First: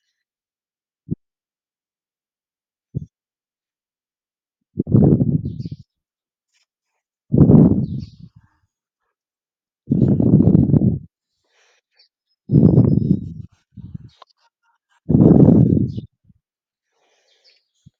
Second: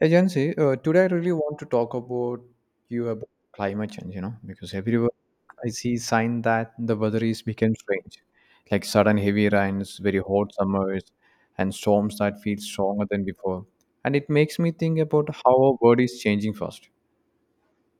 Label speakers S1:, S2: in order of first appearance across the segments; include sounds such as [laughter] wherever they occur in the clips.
S1: Agency, today I really want to talk about you about climate change, because everywhere I see sign that the weather is becoming strange, like sudden heavy rains, very hot summers, and storms that feel stronger than before. And it makes me think about how our world is changing fast.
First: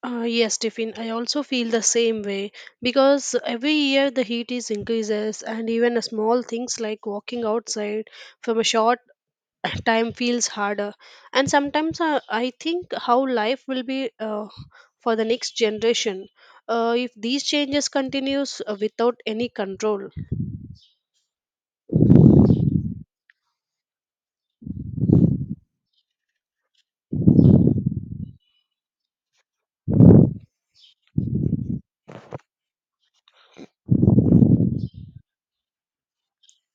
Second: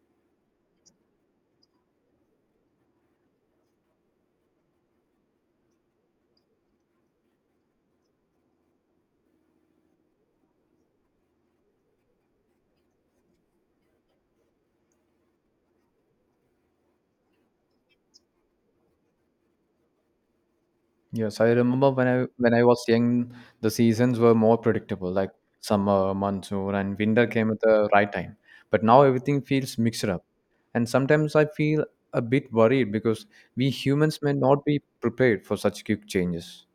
S2: Yes, Tiffin, I also feel the same way because every year the heat is increases and even a small things like walking outside from a short [laughs] [clears throat] time feels harder. And sometimes I think how life will be for the next generation if these changes continues without any control.
S1: Yes, I remember when I was young, the seasons were more predictable, like summer, monsoon, and winter came at the right time. But now everything feels mixed up, and sometimes I feel a bit worried because we humans may not be prepared for such quick changes.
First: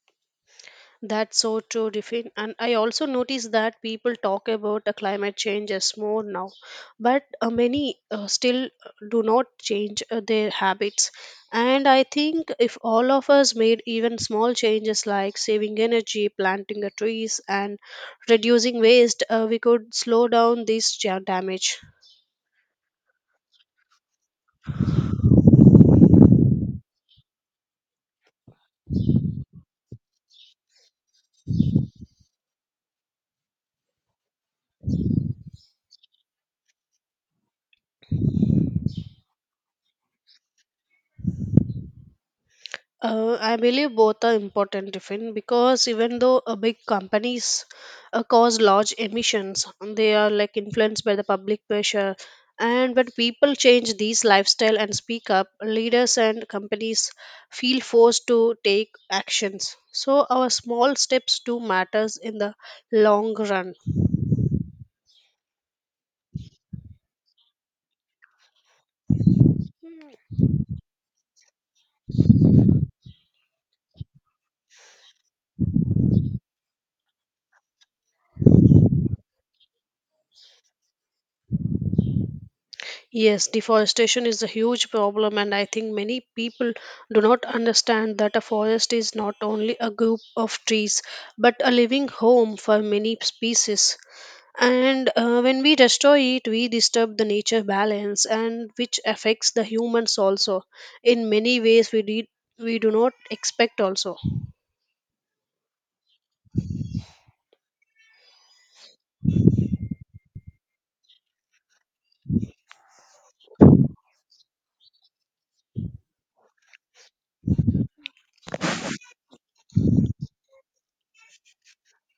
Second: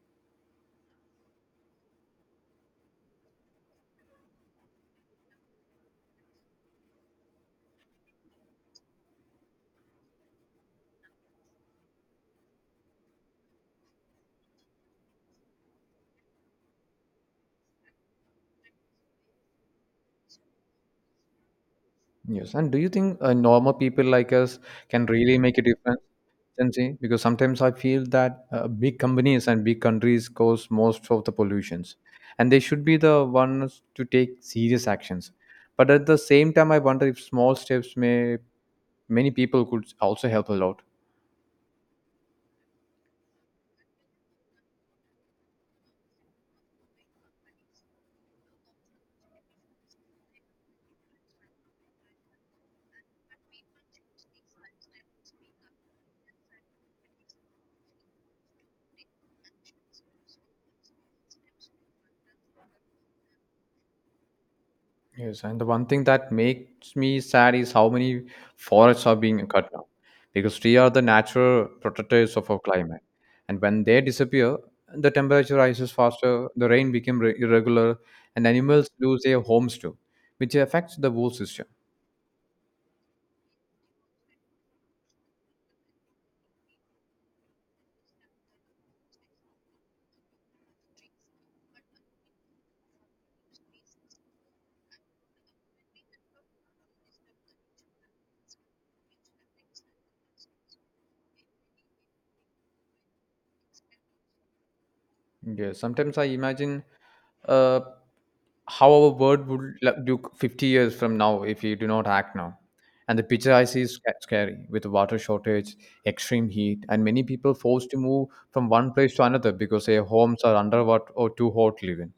S2: That's so true, Riffin. And I also noticed that people talk about climate change as more now, but many still do not change their habits. And I think if all of us made even small changes like saving energy, planting trees, and reducing waste, we could slow down this damage.
S1: Yes, and do you think normal people like us can really make a difference? Consistency, because sometimes I feel that big companies and big countries cause most of the pollutions, and they should be the ones to take serious actions. But at the same time I wonder if small steps may many people could also help a lot.
S2: I believe both are important, Tiffin, because even though big companies cause large emissions, they are like influenced by the public pressure. And when people change these lifestyle and speak up, leaders and companies feel forced to take actions. So our small steps do matters in the long run.
S1: Yes, and the one thing that makes me sad is how many forests are being cut down, because trees are the natural protectors of our climate. And when they disappear, the temperature rises faster, the rain becomes irregular, and animals lose their homes too, which affects the whole system.
S2: Yes, deforestation is a huge problem, and I think many people do not understand that a forest is not only a group of trees but a living home for many species. And when we destroy it, we disturb the nature balance, and which affects the humans also in many ways we do not expect also.
S1: Yes, sometimes I imagine uh, how our world would look 50 years from now if we do not act now. And the picture I see is scary, with water shortage, extreme heat, and many people forced to move from one place to another because their homes are underwater or too hot to live in.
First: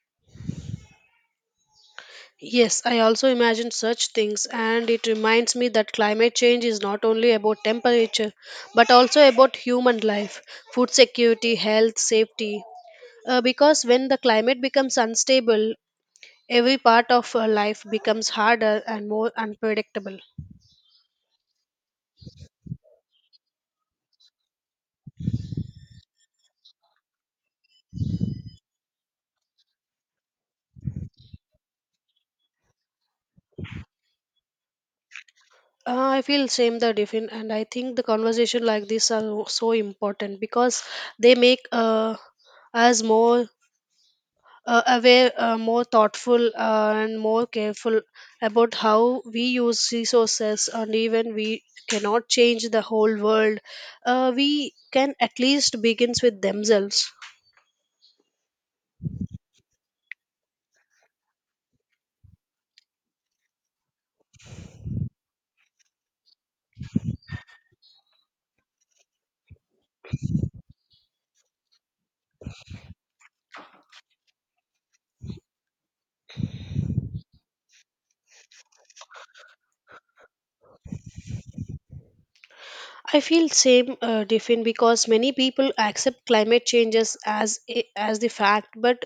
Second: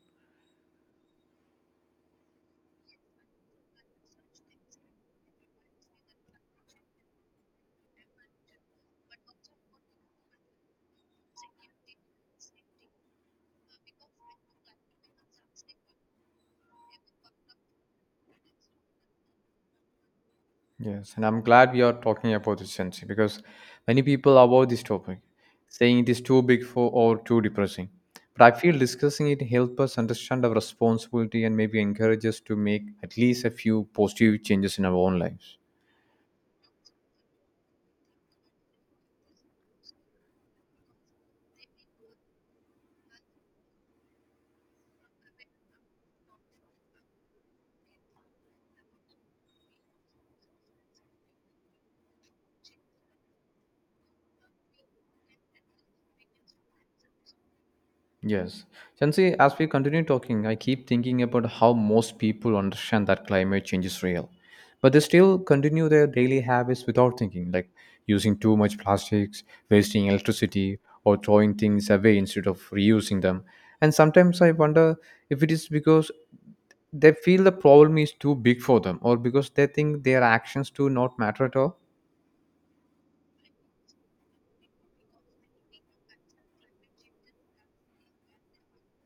S2: Yes, I also imagine such things, and it reminds me that climate change is not only about temperature but also about human life, food security, health, safety. Because when the climate becomes unstable, every part of life becomes harder and more unpredictable.
S1: Yes, and I'm glad we are talking about this, Sensi, because many people avoid this topic, saying it is too big for or too depressing. But I feel discussing it helps us understand our responsibility and maybe encourage us to make at least a few positive changes in our own lives.
S2: I feel same the different, and I think the conversation like this are so important because they make us more aware, more thoughtful, and more careful about how we use resources, and even we cannot change the whole world, we can at least begins with themselves.
S1: Yes. Chansi, as we continue talking, I keep thinking about how most people understand that climate change is real. But they still continue their daily habits without thinking, like using too much plastics, wasting electricity, or throwing things away instead of reusing them. And sometimes I wonder if it is because they feel the problem is too big for them, or because they think their actions do not matter at all.
S2: I feel same, Diffin, because many people accept climate changes as the fact, but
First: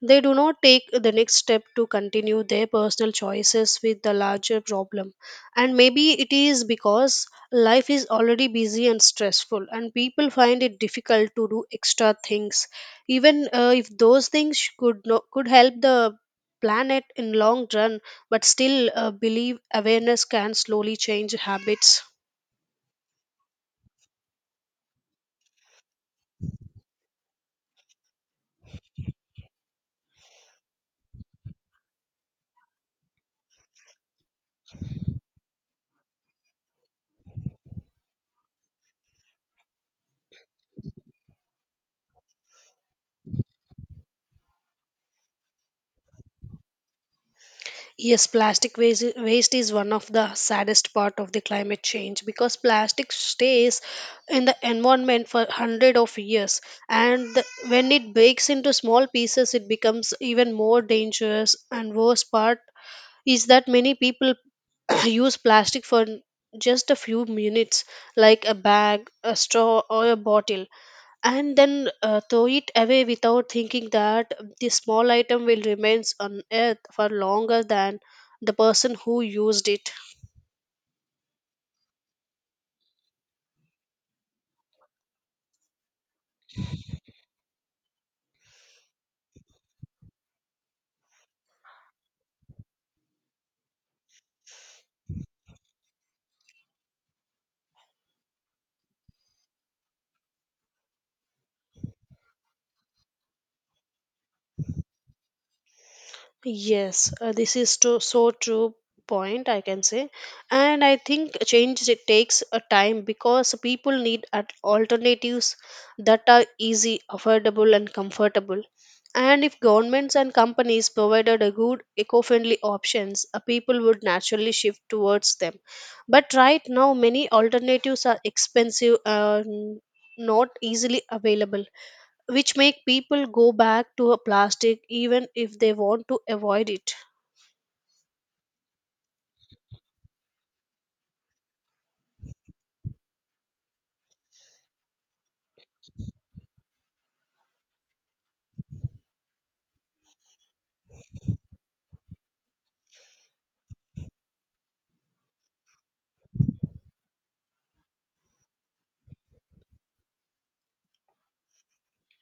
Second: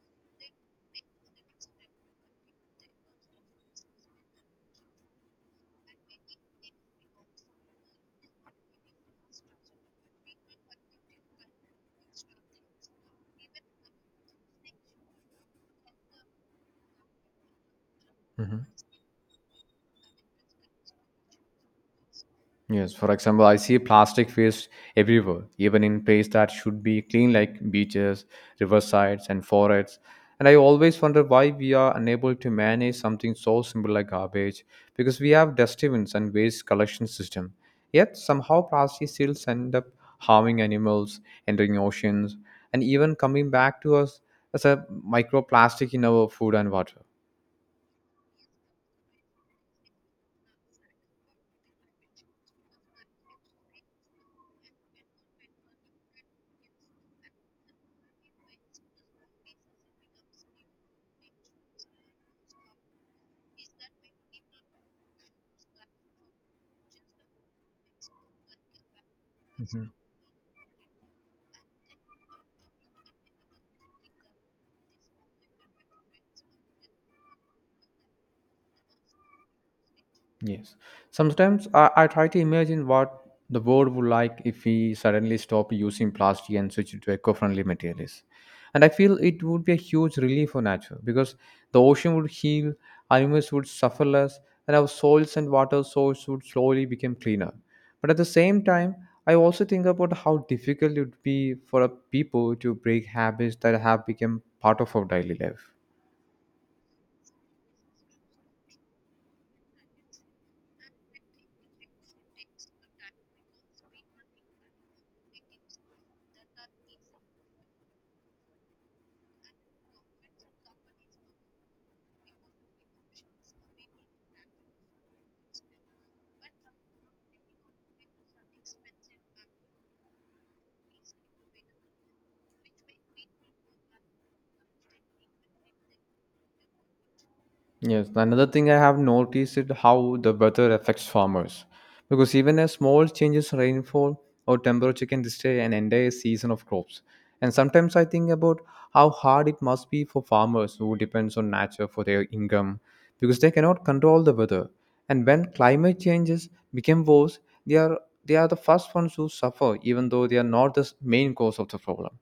S2: they do not take the next step to continue their personal choices with the larger problem. And maybe it is because life is already busy and stressful, and people find it difficult to do extra things, even if those things could no, could help the planet in long run. But still, believe awareness can slowly change habits.
S1: Yes, for example, I see plastic waste everywhere, even in places that should be clean, like beaches, riversides, and forests. And I always wonder why we are unable to manage something so simple like garbage, because we have dustbins and waste collection system. Yet somehow plastic still end up harming animals, entering oceans, and even coming back to us as a microplastic in our food and water.
S2: Yes, waste is one of the saddest part of the climate change because plastic stays in the environment for hundred of years, and when it breaks into small pieces, it becomes even more dangerous. And worst part is that many people [clears throat] use plastic for just a few minutes, like a bag, a straw, or a bottle and then throw it away without thinking that the small item will remains on earth for longer than the person who used it.
S1: Yes. Sometimes I try to imagine what the world would like if we suddenly stop using plastic and switch to eco-friendly materials. And I feel it would be a huge relief for nature because the ocean would heal, animals would suffer less, and our soils and water source would slowly become cleaner. But at the same time, I also think about how difficult it would be for a people to break habits that have become part of our daily life.
S2: Yes, this is so true point I can say, and I think change it takes a time because people need at alternatives that are easy, affordable, and comfortable. And if governments and companies provided a good eco-friendly options, people would naturally shift towards them. But right now, many alternatives are expensive and not easily available which make people go back to a plastic even if they want to avoid it.
S1: Yes, another thing I have noticed is how the weather affects farmers. Because even a small changes in rainfall or temperature can destroy an entire season of crops. And sometimes I think about how hard it must be for farmers who depends on nature for their income, because they cannot control the weather. And when climate changes become worse, they are the first ones who suffer, even though they are not the main cause of the problem.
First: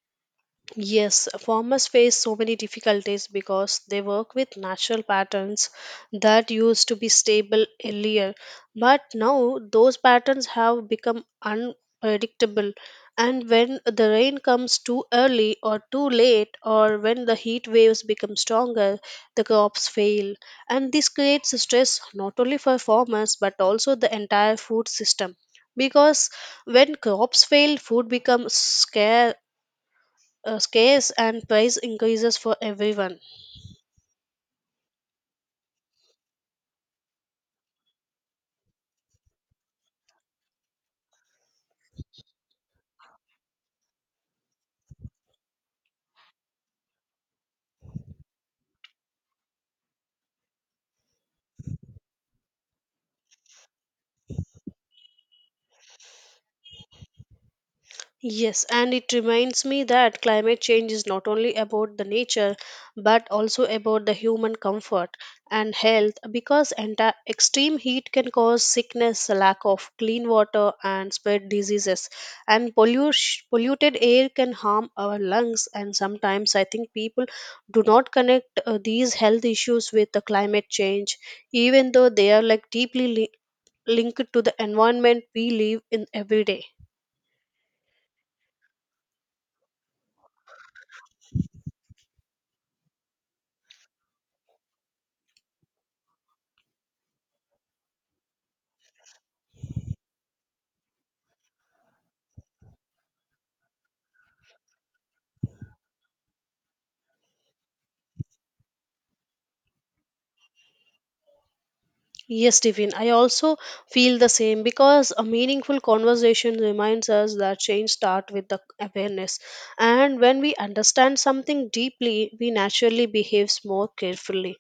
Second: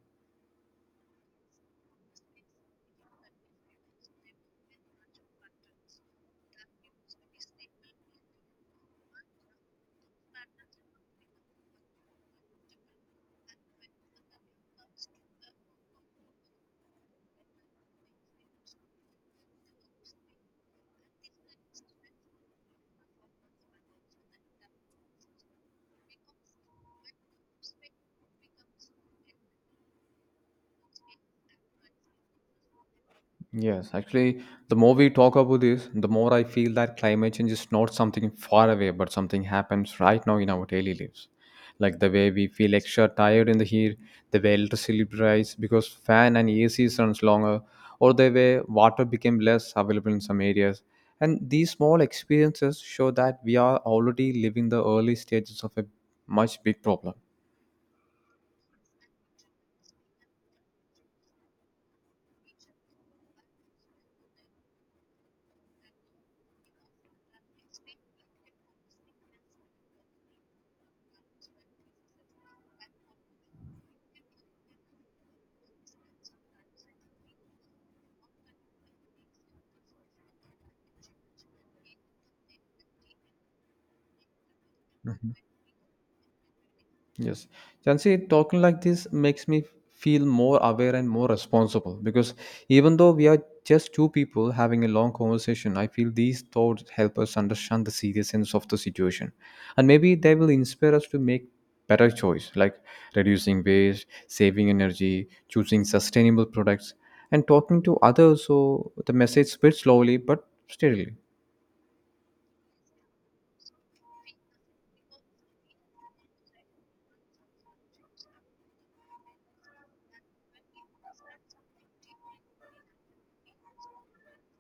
S2: Yes, farmers face so many difficulties because they work with natural patterns that used to be stable earlier. But now those patterns have become unpredictable. And when the rain comes too early or too late, or when the heat waves become stronger, the crops fail. And this creates stress not only for farmers but also the entire food system. Because when crops fail, food becomes scarce and price increases for everyone.
S1: Yes, actually, the more we talk about this, the more I feel that climate change is not something far away, but something happens right now in our daily lives. Like the way we feel extra tired in the heat, the way electricity price because fan and AC runs longer, or the way water became less available in some areas. And these small experiences show that we are already living the early stages of a much big problem.
S2: Yes, and it reminds me that climate change is not only about the nature but also about the human comfort and health because extreme heat can cause sickness, lack of clean water, and spread diseases. And polluted air can harm our lungs. And sometimes I think people do not connect these health issues with the climate change, even though they are like deeply linked to the environment we live in every day.
S1: Yes. Jansi, talking like this makes me feel more aware and more responsible, because even though we are just two people having a long conversation, I feel these thoughts help us understand the seriousness of the situation. And maybe they will inspire us to make better choice, like reducing waste, saving energy, choosing sustainable products, and talking to others so the message spreads slowly but steadily.
S2: Yes, Stephen, I also feel the same because a meaningful conversation reminds us that change starts with the awareness. And when we understand something deeply, we naturally behave more carefully.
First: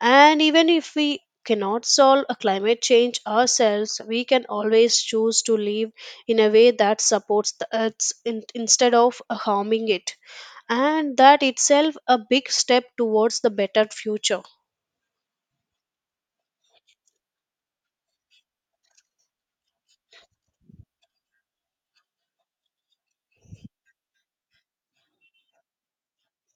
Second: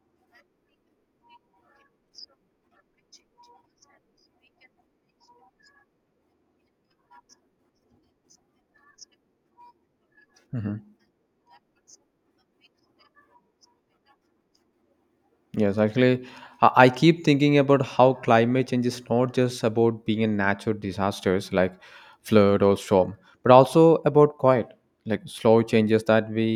S2: And even if we cannot solve a climate change ourselves, we can always choose to live in a way that supports the earth instead of harming it. And that itself a big step towards the better future.
S1: Yes, actually, I keep thinking about how climate change is not just about being in natural disasters like flood or storm, but also about quiet, like slow changes that we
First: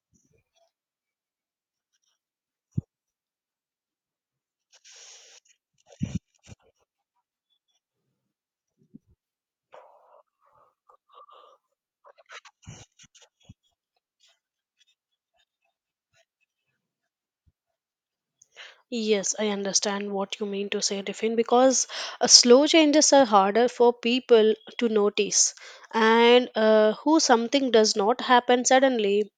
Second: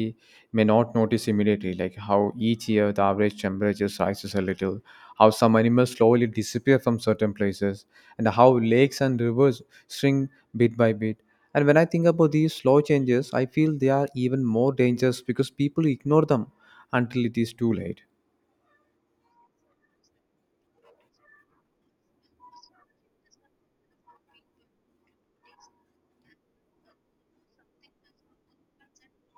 S1: may not notice immediately, like how each year the average temperature rises a little, how some animals slowly disappear from certain places, and how lakes and rivers shrink bit by bit. And when I think about these slow changes, I feel they are even more dangerous because people ignore them until it is too late.
S2: Yes, I understand what you mean to say, Tiffin, because slow changes are harder for people to notice. And who something does not happen suddenly,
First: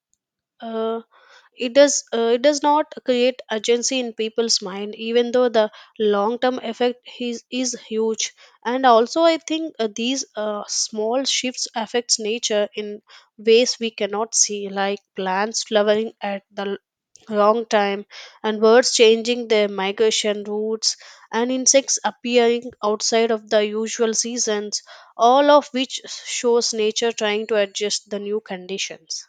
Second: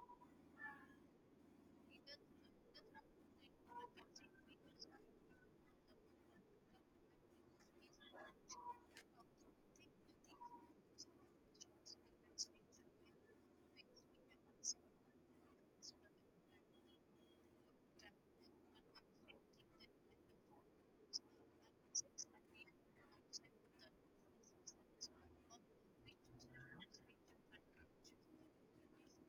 S2: uh, it does not create urgency in people's mind, even though the long term effect is huge. And also, I think these small shifts affects nature in ways we cannot see, like plants flowering at the long time and birds changing their migration routes and insects appearing outside of the usual seasons all of which shows nature trying to adjust the new conditions.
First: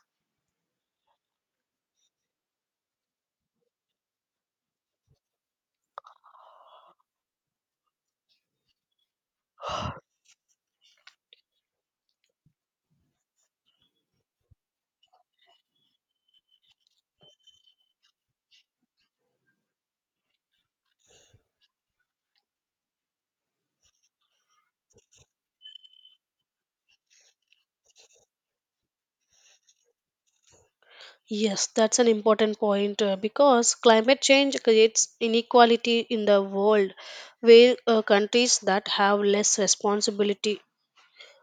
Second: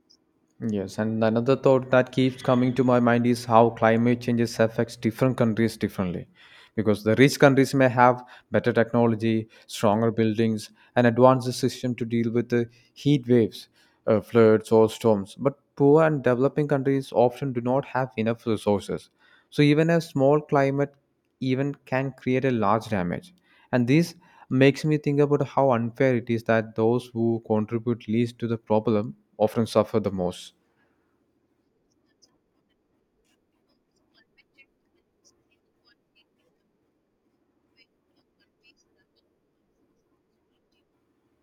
S1: Yes, and another thought that keeps coming to my mind is how climate changes affects different countries differently. Because the rich countries may have better technology, stronger buildings, and advanced system to deal with the heat waves, floods, or storms. But poor and developing countries often do not have enough resources. So even a small climate event can create a large damage. And this makes me think about how unfair it is that those who contribute least to the problem often suffer the most.
S2: Yes, that's an important point, because climate change creates inequality in the world where countries that have less responsibility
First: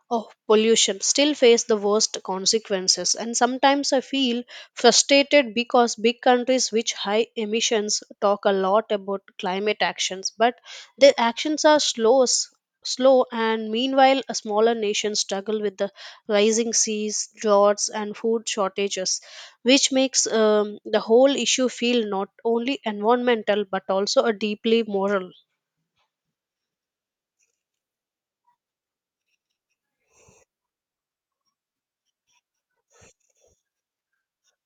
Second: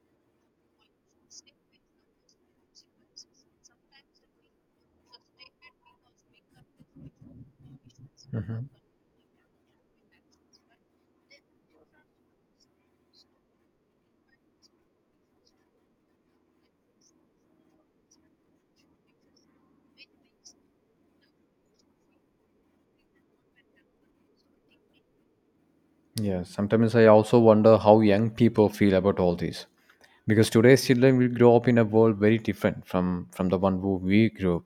S2: of pollution still face the worst consequences, and sometimes I feel frustrated because big countries with high emissions talk a lot about climate actions, but their actions are slow, and meanwhile, a smaller nation struggle with the rising seas, droughts, and food shortages, which makes the whole issue feel not only environmental but also a deeply moral.
S1: Yeah, sometimes I also wonder how young people feel about all this. Because today's children will grow up in a world very different from the one who we grew up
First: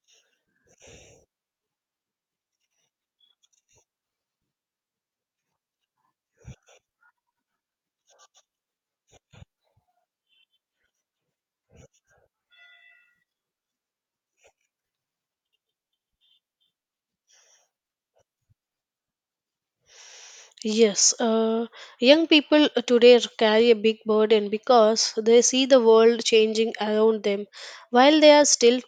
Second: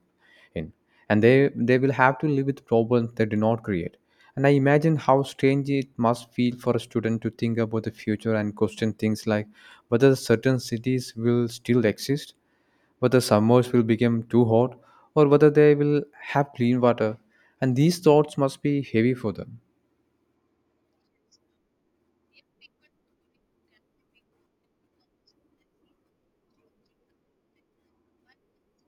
S1: in. And they will have to live with problems they did not create. And I imagine how strange it must feel for a student to think about the future and question things like whether certain cities will still exist, whether summers will become too hot, or whether they will have clean water. And these thoughts must be heavy for them.
S2: Yes, young people today carry a big burden because they see the world changing around them while they are still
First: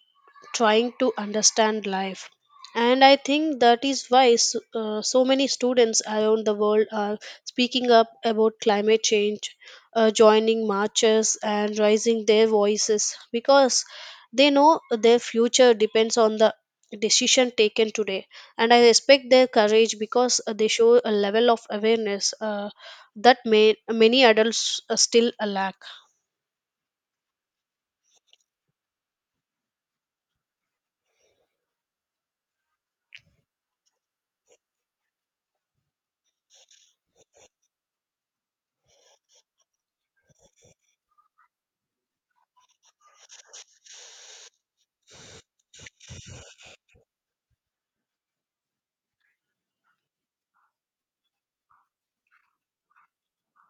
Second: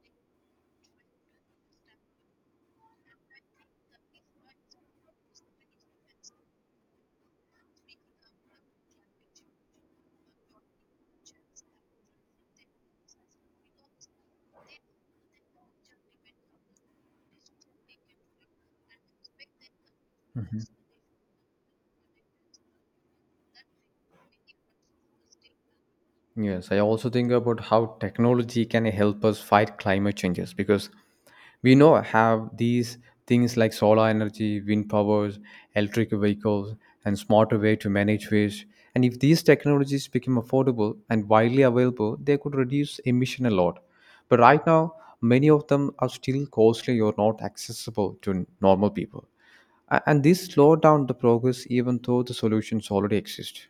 S2: trying to understand life and I think that is why so many students around the world are speaking up about climate change, joining marches and raising their voices because they know their future depends on the decision taken today and I respect their courage because they show a level of awareness that many adults still lack.
S1: Yes, I also think about how technology can help us fight climate changes, because we know have these things like solar energy, wind powers, electric vehicles, and smarter way to manage waste. And if these technologies become affordable and widely available, they could reduce emission a lot. But right now, many of them are still costly or not accessible to normal people. And this slow down the progress even though the solutions already exist.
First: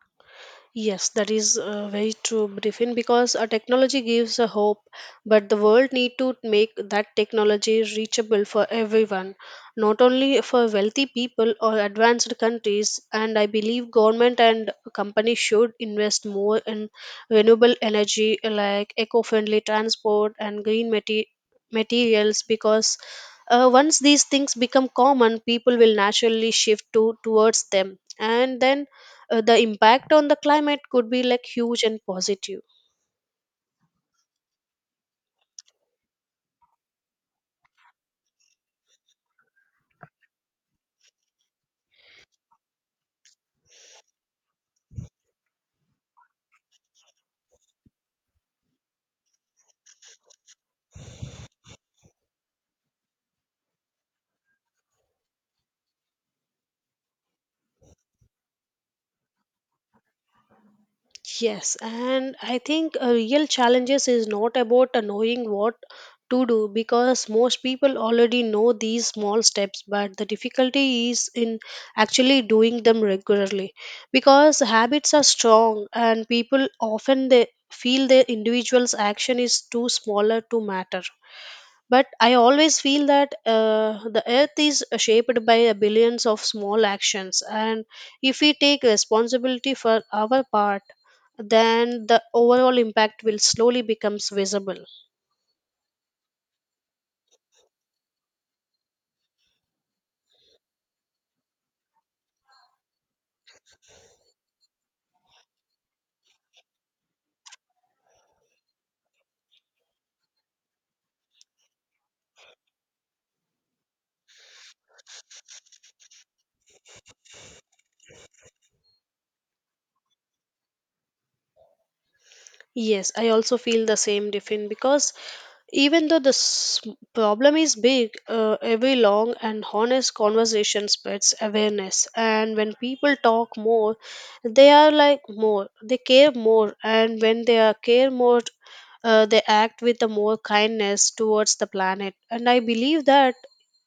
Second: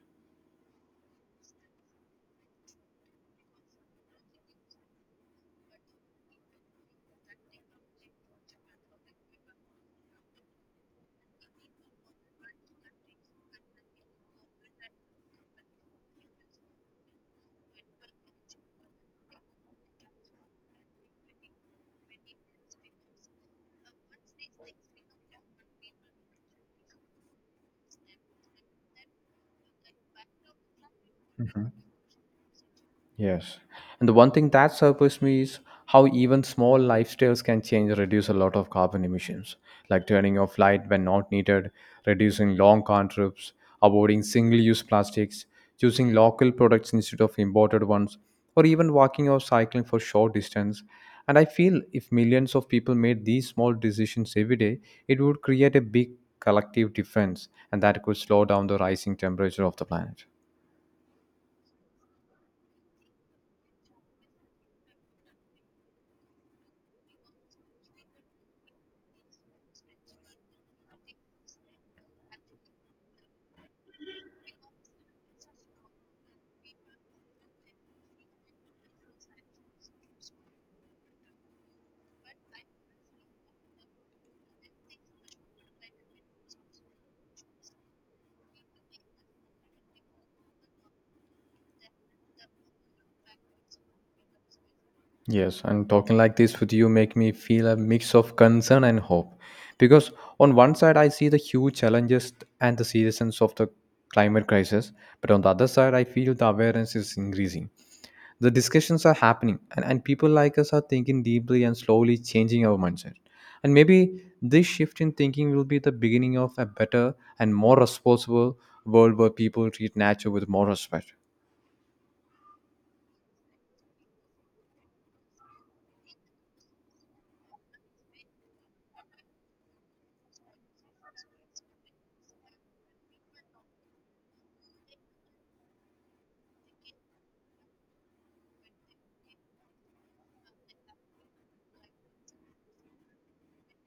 S2: Yes, that is very true, Briefin, because a technology gives a hope, but the world need to make that technology reachable for everyone, not only for wealthy people or advanced countries. And I believe government and companies should invest more in renewable energy like eco-friendly transport and green materials because once these things become common, people will naturally shift to towards them. And then the impact on the climate could be like huge and positive.
S1: Yes. And the one thing that surprised me is how even small lifestyles can change reduce a lot of carbon emissions, like turning off light when not needed, reducing long car trips, avoiding single-use plastics, choosing local products instead of imported ones, or even walking or cycling for short distance. And I feel if millions of people made these small decisions every day, it would create a big collective difference, and that could slow down the rising temperature of the planet.
S2: Yes, and I think real challenges is not about knowing what to do because most people already know these small steps but the difficulty is in actually doing them regularly because habits are strong and people often they feel their individual's action is too smaller to matter. But I always feel that the earth is shaped by a billions of small actions, and if we take responsibility for our part, then the overall impact will slowly becomes visible.
S1: Yes, and talking like this with you make me feel a mix of concern and hope. Because on one side, I see the huge challenges and the seriousness of the climate crisis, but on the other side, I feel the awareness is increasing. The discussions are happening, and people like us are thinking deeply and slowly changing our mindset. And maybe this shift in thinking will be the beginning of a better and more responsible world where people treat nature with more respect.
S2: Yes, I also feel the same, Diffin, because even though this problem is big, every long and honest conversation spreads awareness. And when people talk more, they are like more, they care more. And when they are care more, they act with the more kindness towards the planet. And I believe that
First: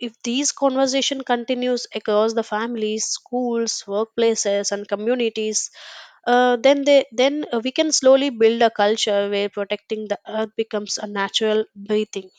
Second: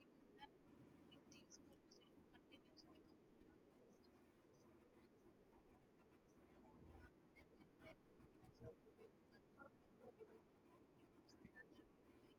S2: if these conversation continues across the families, schools, workplaces, and communities, then they then we can slowly build a culture where protecting the earth becomes a natural breathing.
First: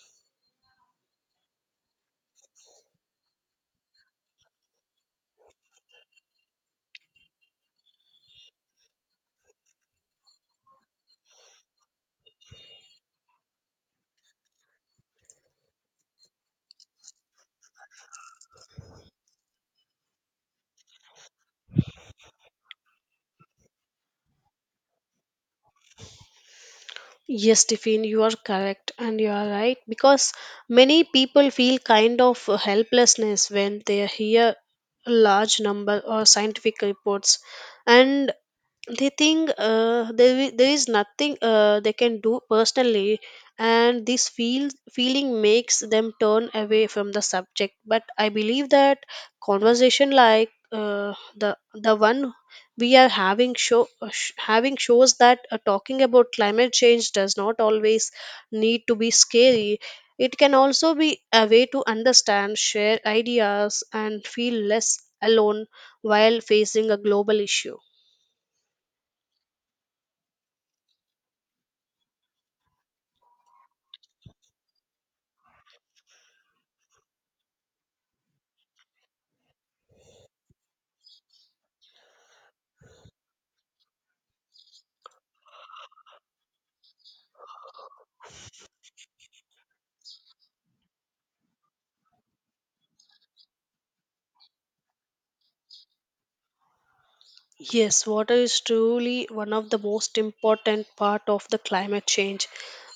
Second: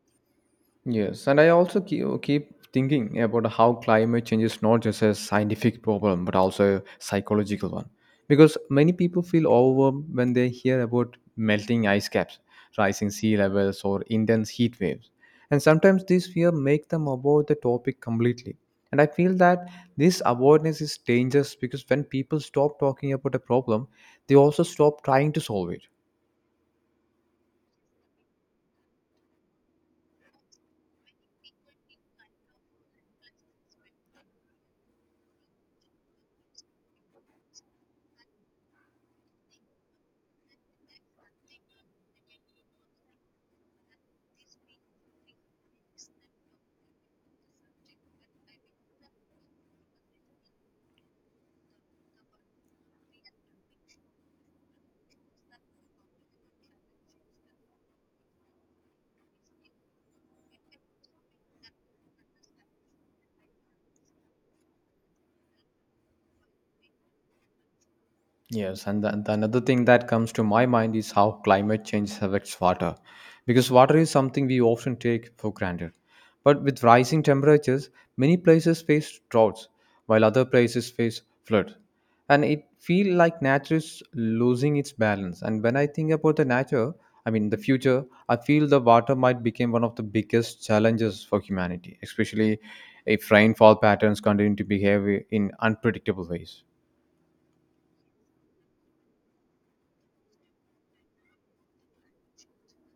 S1: Yes, and I also keep thinking about how climate change is not just a scientific problem but also a psychological one. Because many people feel overwhelmed when they hear about melting ice caps, rising sea levels, or intense heat waves. And sometimes these fear make them avoid the topic completely. And I feel that this avoidance is dangerous, because when people stop talking about a problem, they also stop trying to solve it.
S2: Yes, Tiffin, you are correct and you are right because many people feel kind of helplessness when they hear a large number or scientific reports and they think there is nothing they can do personally and this feeling makes them turn away from the subject but I believe that conversation like the one we are having having shows that talking about climate change does not always need to be scary. It can also be a way to understand share ideas and feel less alone while facing a global issue.
S1: Yes, and the another thing that comes to my mind is how climate change affects water, because water is something we often take for granted. But with rising temperatures, many places face droughts, while other places face flood, and it feels like nature is losing its balance. And when I think about the nature, I mean the future, I feel the water might become one of the biggest challenges for humanity, especially if rainfall patterns continue to behave in unpredictable ways.
S2: Yes, water is truly one of the most important part of the climate change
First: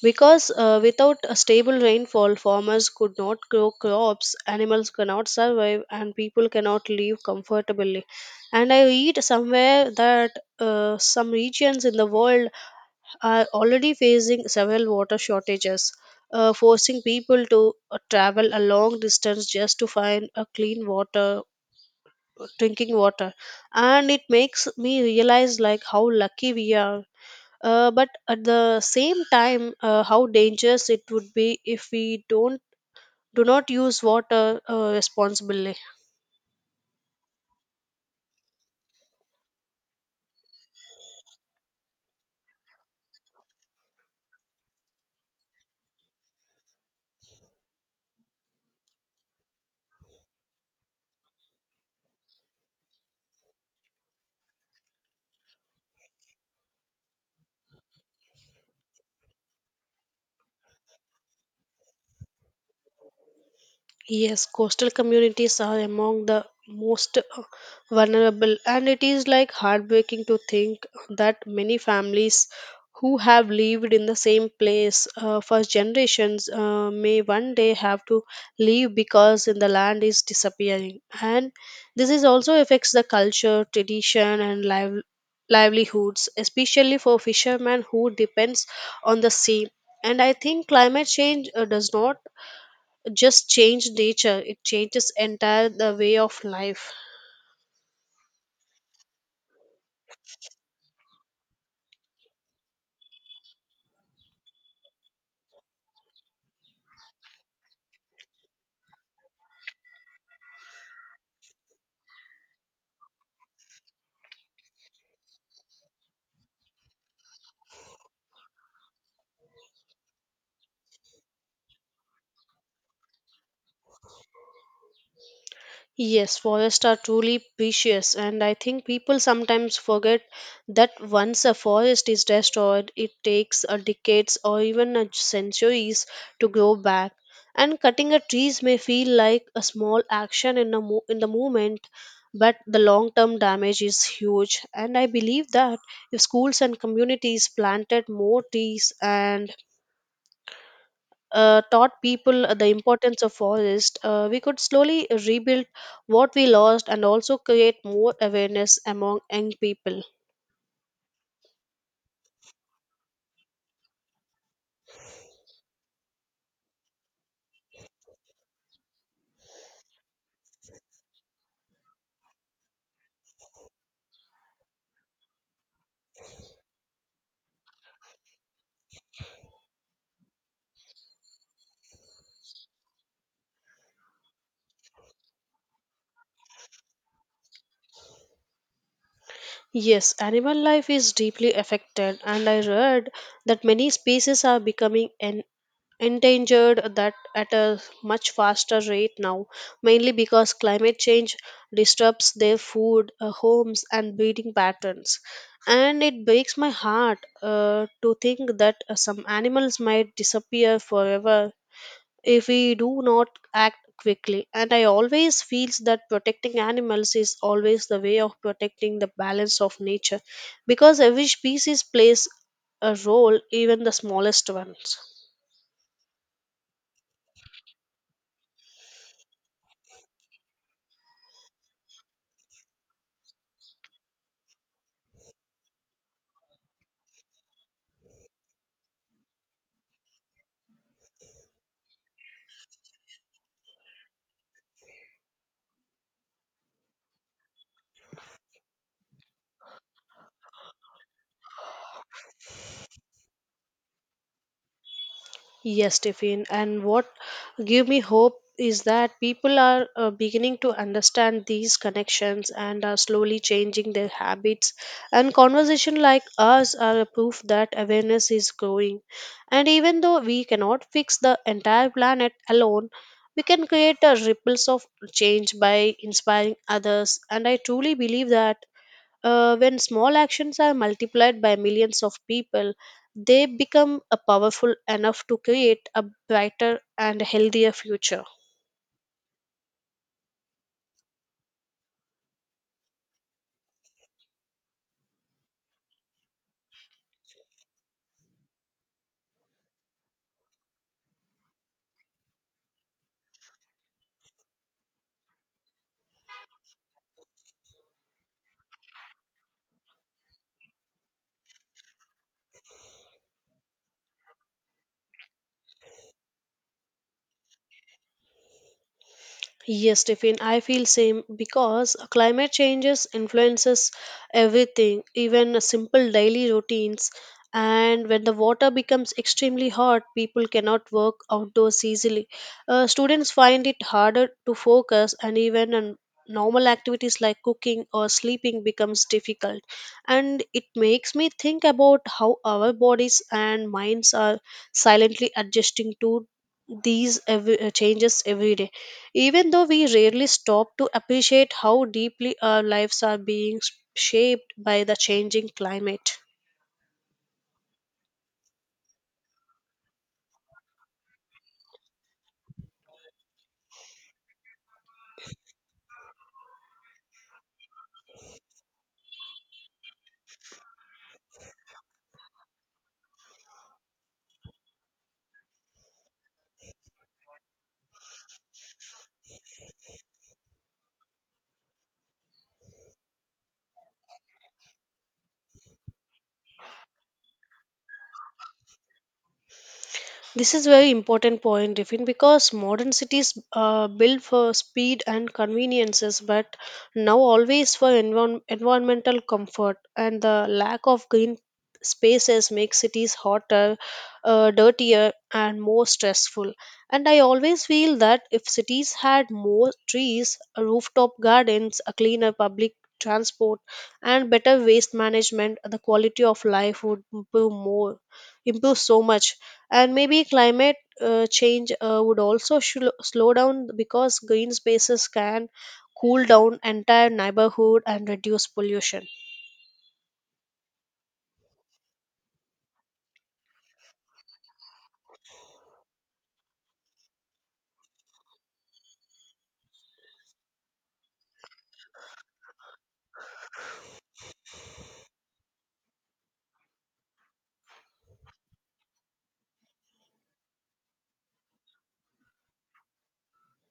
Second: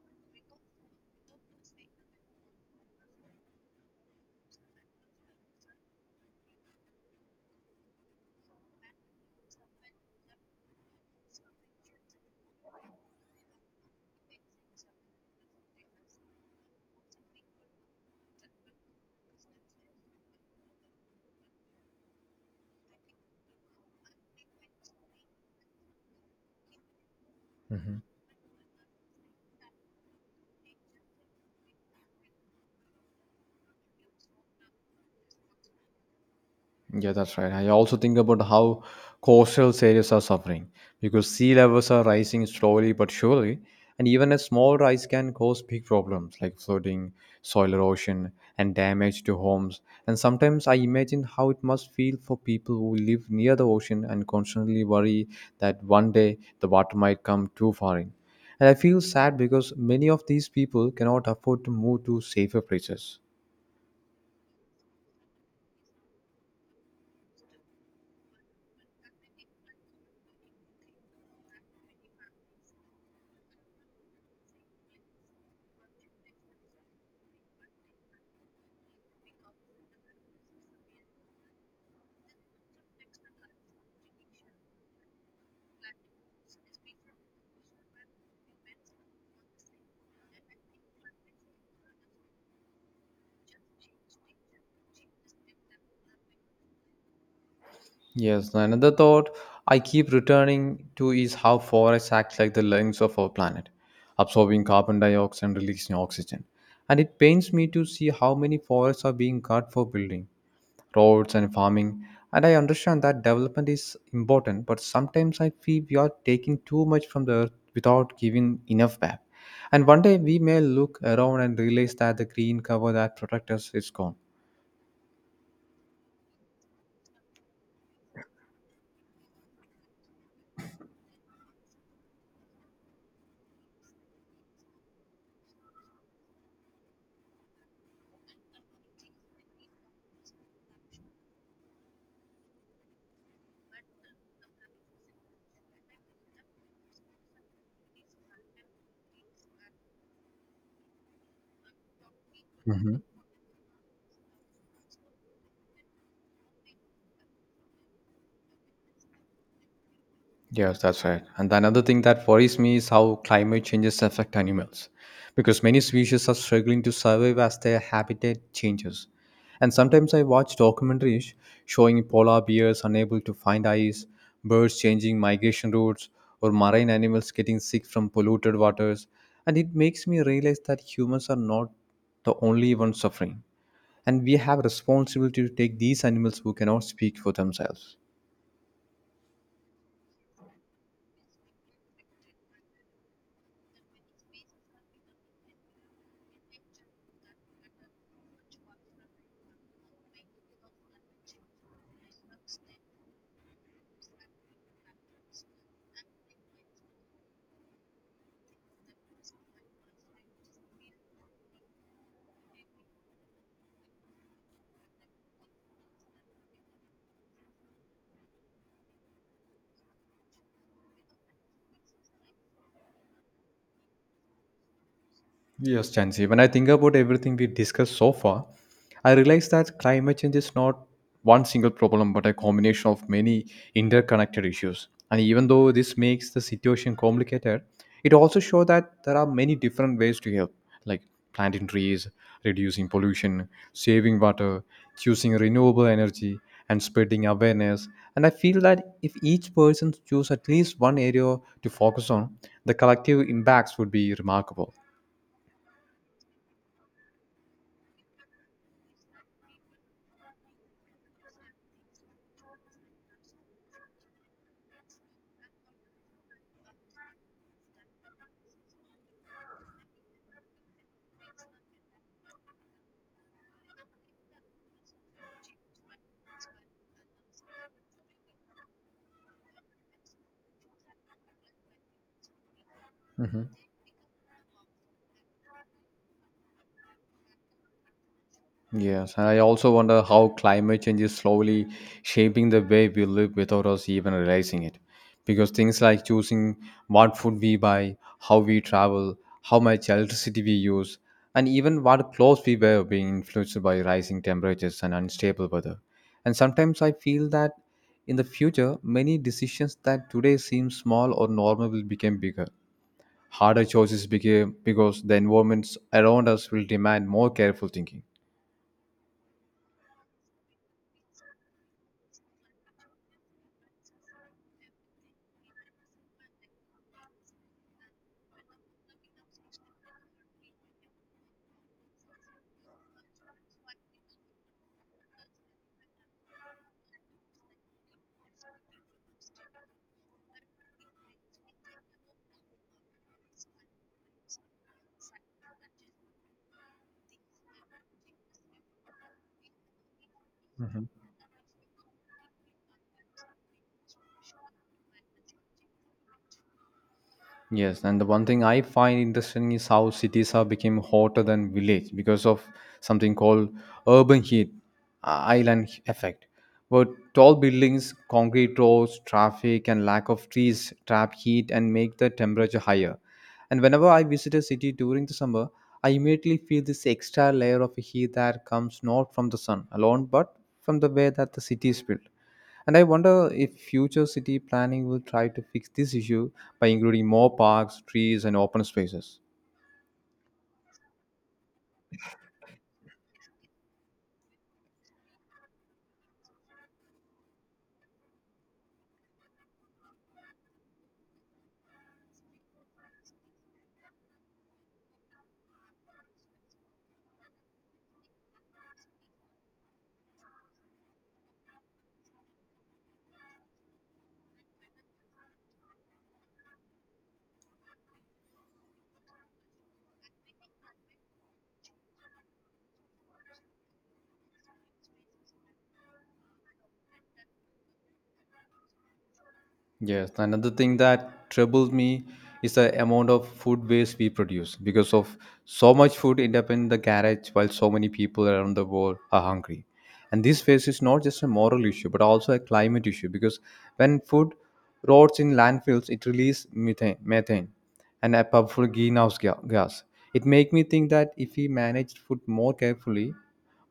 S2: because without a stable rainfall farmers could not grow crops, animals cannot survive and people cannot live comfortably. And I read somewhere that some regions in the world are already facing several water shortages. Forcing people to travel a long distance just to find a clean water, drinking water. And it makes me realize like how lucky we are, but at the same time, how dangerous it would be if we don't do not use water responsibly.
S1: Yeah, that's right. I also think about how coastal areas are suffering because sea levels are rising slowly but surely, and even a small rise can cause big problems like flooding, soil erosion, and damage to homes. And sometimes I imagine how it must feel for people who live near the ocean and constantly worry that one day the water might come too far in. And I feel sad because many of these people cannot afford to move to safer places.
S2: Yes, coastal communities are among the most vulnerable, and it is like heartbreaking to think that many families who have lived in the same place for generations may one day have to leave because the land is disappearing. And this is also affects the culture, tradition, and livelihoods, especially for fishermen who depends on the sea. And I think climate change does not just change nature, it changes entire the way of life.
S1: Yes, no, another thought I keep returning to is how forests act like the lungs of our planet, absorbing carbon dioxide and releasing oxygen. And it pains me to see how many forests are being cut for building, roads, and farming. And I understand that development is important, but sometimes I feel we are taking too much from the earth without giving enough back. And one day we may look around and realize that the green cover that protects us is gone.
S2: Yes, forests are truly precious, and I think people sometimes forget that once a forest is destroyed, it takes a decades or even a centuries to grow back. And cutting a trees may feel like a small action in the in the moment, but the long term damage is huge. And I believe that if schools and communities planted more trees and taught people the importance of forest, we could slowly rebuild what we lost and also create more awareness among young people.
S1: Yes, that's right. And another thing that worries me is how climate changes affect animals, because many species are struggling to survive as their habitat changes. And sometimes I watch documentaries showing polar bears unable to find ice, birds changing migration routes, or marine animals getting sick from polluted waters. And it makes me realize that humans are not the only ones suffering. And we have responsibility to take these animals who cannot speak for themselves.
S2: Yes, animal life is deeply affected, and I read that many species are becoming endangered that at a much faster rate now, mainly because climate change disrupts their food, homes and breeding patterns. And it breaks my heart to think that some animals might disappear forever if we do not act quickly. And I always feels that protecting animals is always the way of protecting the balance of nature because every species plays a role, even the smallest ones.
S1: Yes, Chansi. When I think about everything we discussed so far, I realize that climate change is not one single problem, but a combination of many interconnected issues. And even though this makes the situation complicated, it also shows that there are many different ways to help, like planting trees, reducing pollution, saving water, choosing renewable energy, and spreading awareness. And I feel that if each person chooses at least one area to focus on, the collective impacts would be remarkable.
S2: Yes, Tiffin. And what give me hope is that people are beginning to understand these connections and are slowly changing their habits. And conversation like ours are a proof that awareness is growing. And even though we cannot fix the entire planet alone, we can create a ripples of change by inspiring others. And I truly believe that when small actions are multiplied by millions of people, they
S1: Mhm.
S2: become a powerful enough to create a brighter and healthier future.
S1: Yes, and I also wonder how climate change is slowly shaping the way we live without us even realizing it. Because things like choosing what food we buy, how we travel, how much electricity we use, and even what clothes we wear are being influenced by rising temperatures and unstable weather. And sometimes I feel that in the future, many decisions that today seem small or normal will become bigger. Harder choices became because the environments around us will demand more careful thinking.
S2: Yes, Tiffin, I feel same because climate changes influences everything, even simple daily routines. And when the water becomes extremely hot, people cannot work outdoors easily. Students find it harder to focus, and even on normal activities like cooking or sleeping becomes difficult. And it makes me think about how our bodies and minds are silently adjusting to these every, changes every day, even though we rarely stop to appreciate how deeply our lives are being shaped by the changing climate.
S1: Yes, and the one thing I find interesting is how cities have become hotter than village because of something called urban heat, island effect. But tall buildings, concrete roads, traffic, and lack of trees trap heat and make the temperature higher. And whenever I visit a city during the summer, I immediately feel this extra layer of heat that comes not from the sun alone, but from the way that the city is built. And I wonder if future city planning will try to fix this issue by including more parks, trees, and open spaces.
S2: This is very important point, Riffin, because modern cities build for speed and conveniences, but now always for environmental comfort. And the lack of green spaces makes cities hotter, dirtier, and more stressful. And I always feel that if cities had more trees, rooftop gardens, a cleaner public transport, and better waste management, the quality of life would improve so much. And maybe climate change would also slow down because green spaces can cool down entire neighborhood and reduce pollution.
S1: Yes, another thing that troubles me is the amount of food waste we produce because of so much food end up in the garage while so many people around the world are hungry. And this waste is not just a moral issue but also a climate issue because when food rots in landfills, it releases methane, methane and a powerful gas. It makes me think that if we manage food more carefully,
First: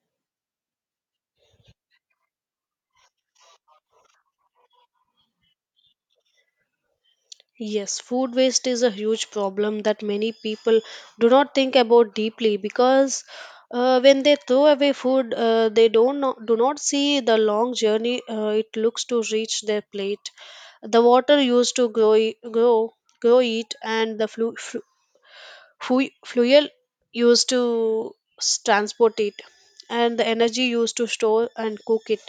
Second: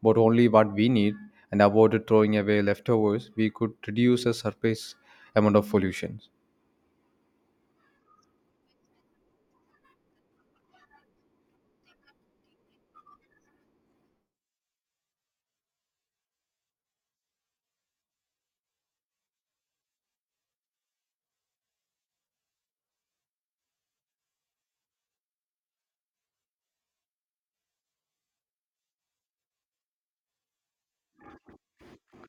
S1: but only what we need, and avoided throwing away leftovers, we could reduce a surface amount of pollution.
S2: Yes, food waste is a huge problem that many people do not think about deeply because when they throw away food they don't know, do not see the long journey it looks to reach their plate, the water used to grow I- grow grow it, and the fuel used to transport it, and the energy used to store and cook it.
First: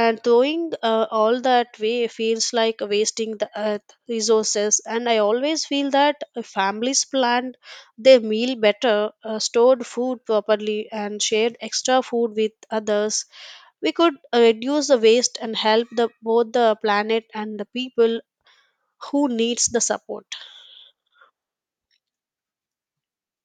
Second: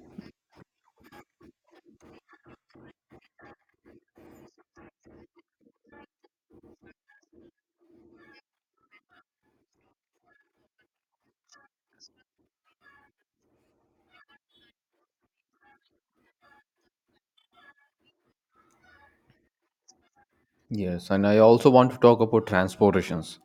S2: And throwing all that way feels like wasting the earth resources. And I always feel that families planned their meal better, stored food properly and shared extra food with others, we could reduce the waste and help the both the planet and the people who needs the support.
S1: Yes, and I also want to talk about transportations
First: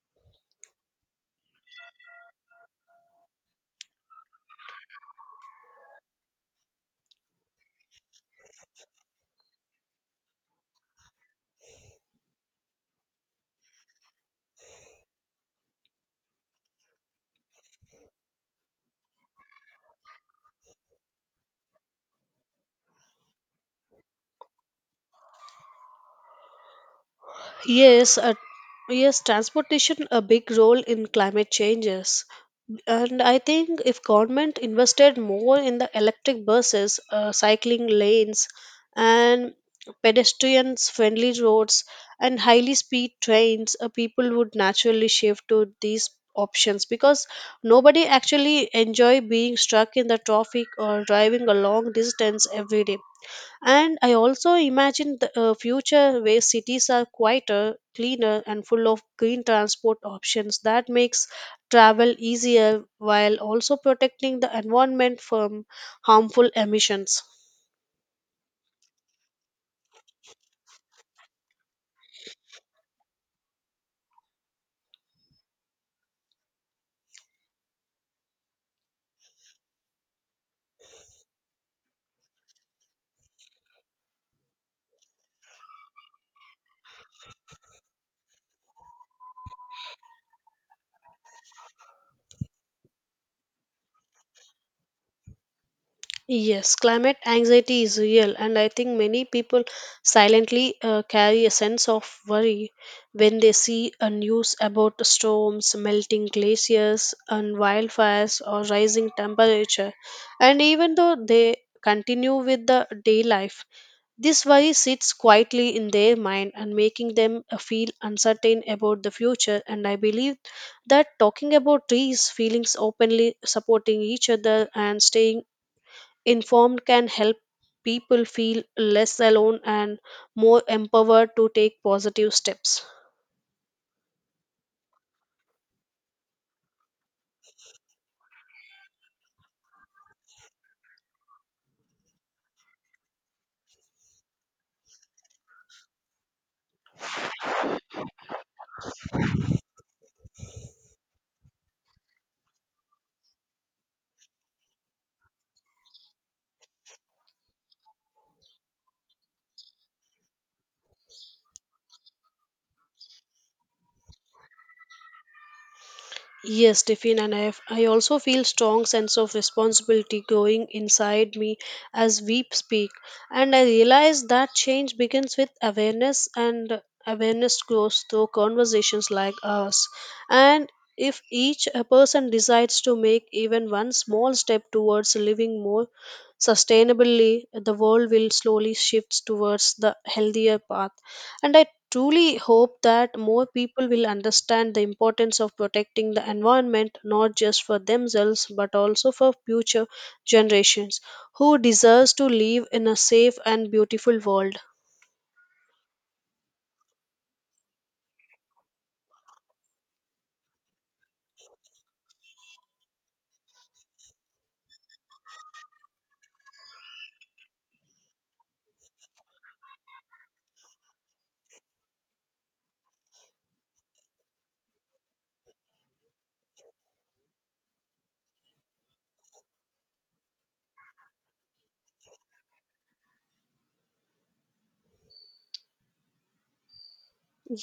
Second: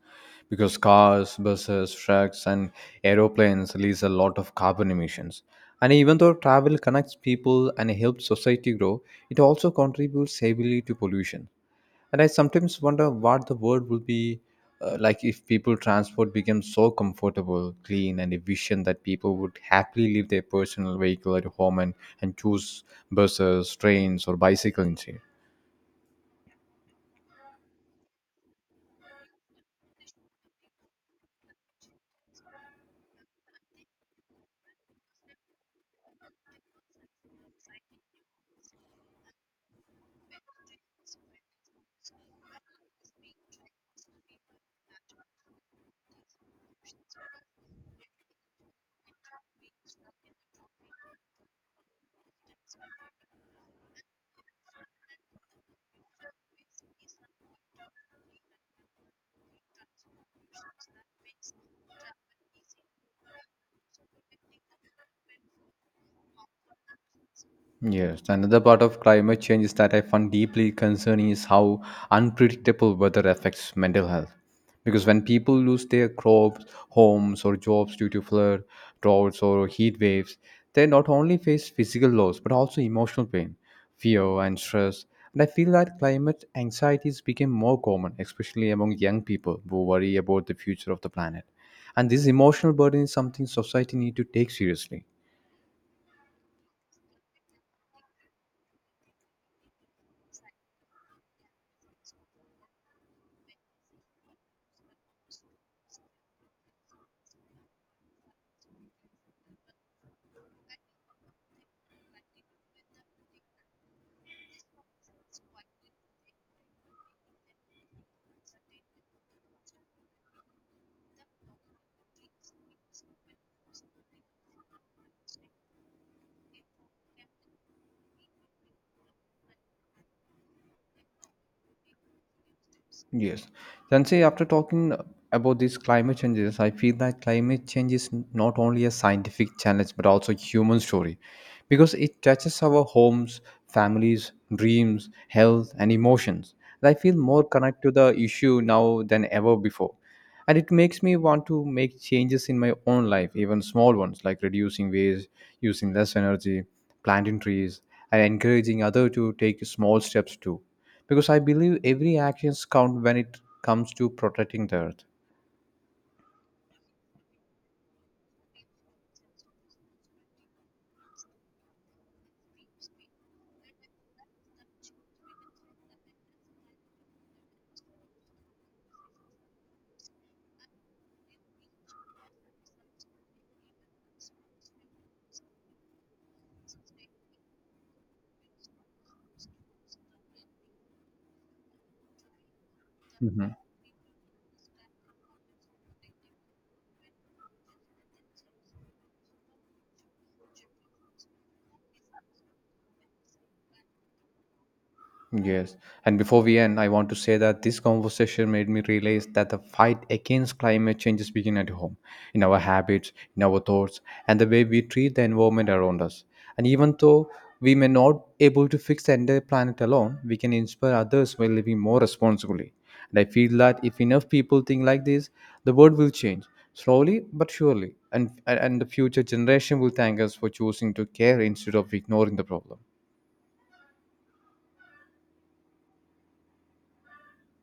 S1: because cars, buses, trucks, and aeroplanes release a lot of carbon emissions. And even though travel connects people and helps society grow, it also contributes heavily to pollution. And I sometimes wonder what the world will be like if people transport becomes so comfortable, clean, and efficient that people would happily leave their personal vehicle at home and choose buses, trains, or bicycle instead.
S2: Yes, uh, yes, transportation a big role in climate changes. And I think if government invested more in the electric buses, cycling lanes, and pedestrians friendly roads and highly speed trains, people would naturally shift to these options because nobody actually enjoy being stuck in the traffic or driving a long distance every day. And I also imagine the future where cities are quieter, cleaner, and full of green transport options that makes travel easier while also protecting the environment from harmful emissions.
S1: Yes, another part of climate change is that I find deeply concerning is how unpredictable weather affects mental health. Because when people lose their crops, homes, or jobs due to flood, droughts, or heat waves, they not only face physical loss but also emotional pain, fear, and stress. And I feel that climate anxieties became more common, especially among young people who worry about the future of the planet. And this emotional burden is something society need to take seriously.
S2: Yes, climate anxiety is real, and I think many people silently carry a sense of worry when they see a news about storms, melting glaciers, and wildfires, or rising temperature. And even though they continue with the day life, this worry sits quietly in their mind and making them feel uncertain about the future. And I believe that talking about these feelings openly, supporting each other, and staying informed can help people feel less alone and more empowered to take positive steps.
S1: Yes. Sensei, after talking about these climate changes, I feel that climate change is not only a scientific challenge but also a human story because it touches our homes, families, dreams, health, and emotions. And I feel more connected to the issue now than ever before. And it makes me want to make changes in my own life, even small ones like reducing waste, using less energy, planting trees, and encouraging others to take small steps too because I believe every actions count when it comes to protecting the earth.
S2: Yes, Tiffin, and I also feel strong sense of responsibility growing inside me as we speak, and I realize that change begins with awareness, and awareness grows through conversations like ours. And if each a person decides to make even one small step towards living more sustainably, the world will slowly shift towards the healthier path. And I truly hope that more
S1: Mhm.
S2: people will understand the importance of protecting the environment not just for themselves but also for future generations who deserves to live in a safe and beautiful world.
S1: Yes. And before we end, I want to say that this conversation made me realize that the fight against climate change is beginning at home, in our habits, in our thoughts, and the way we treat the environment around us. And even though we may not able to fix the entire planet alone, we can inspire others by living more responsibly. And I feel that if enough people think like this, the world will change slowly but surely, and the future generation will thank us for choosing to care instead of ignoring the problem.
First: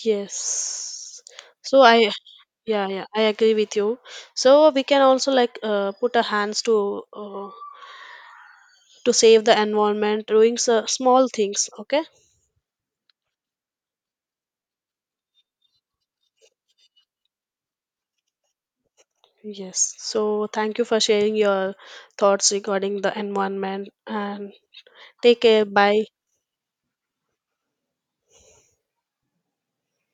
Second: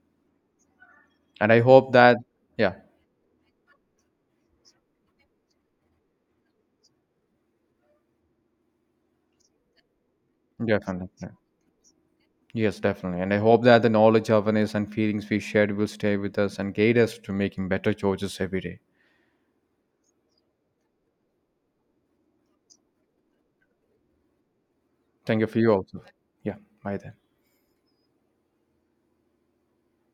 S2: Yes.
S1: And I
S2: So
S1: hope
S2: I
S1: that yeah.
S2: Yeah, yeah, I agree with you. So we can also like put our hands uh, to save the environment doing so small
S1: Definitely.
S2: things, okay?
S1: Yes, definitely. And I hope that the knowledge, awareness, and feelings we shared will stay with us and guide us to making better choices every day.
S2: Yes. So thank you for sharing your thoughts regarding the environment, and
S1: Thank
S2: take
S1: you for
S2: care.
S1: you also.
S2: Bye.
S1: Yeah, bye then.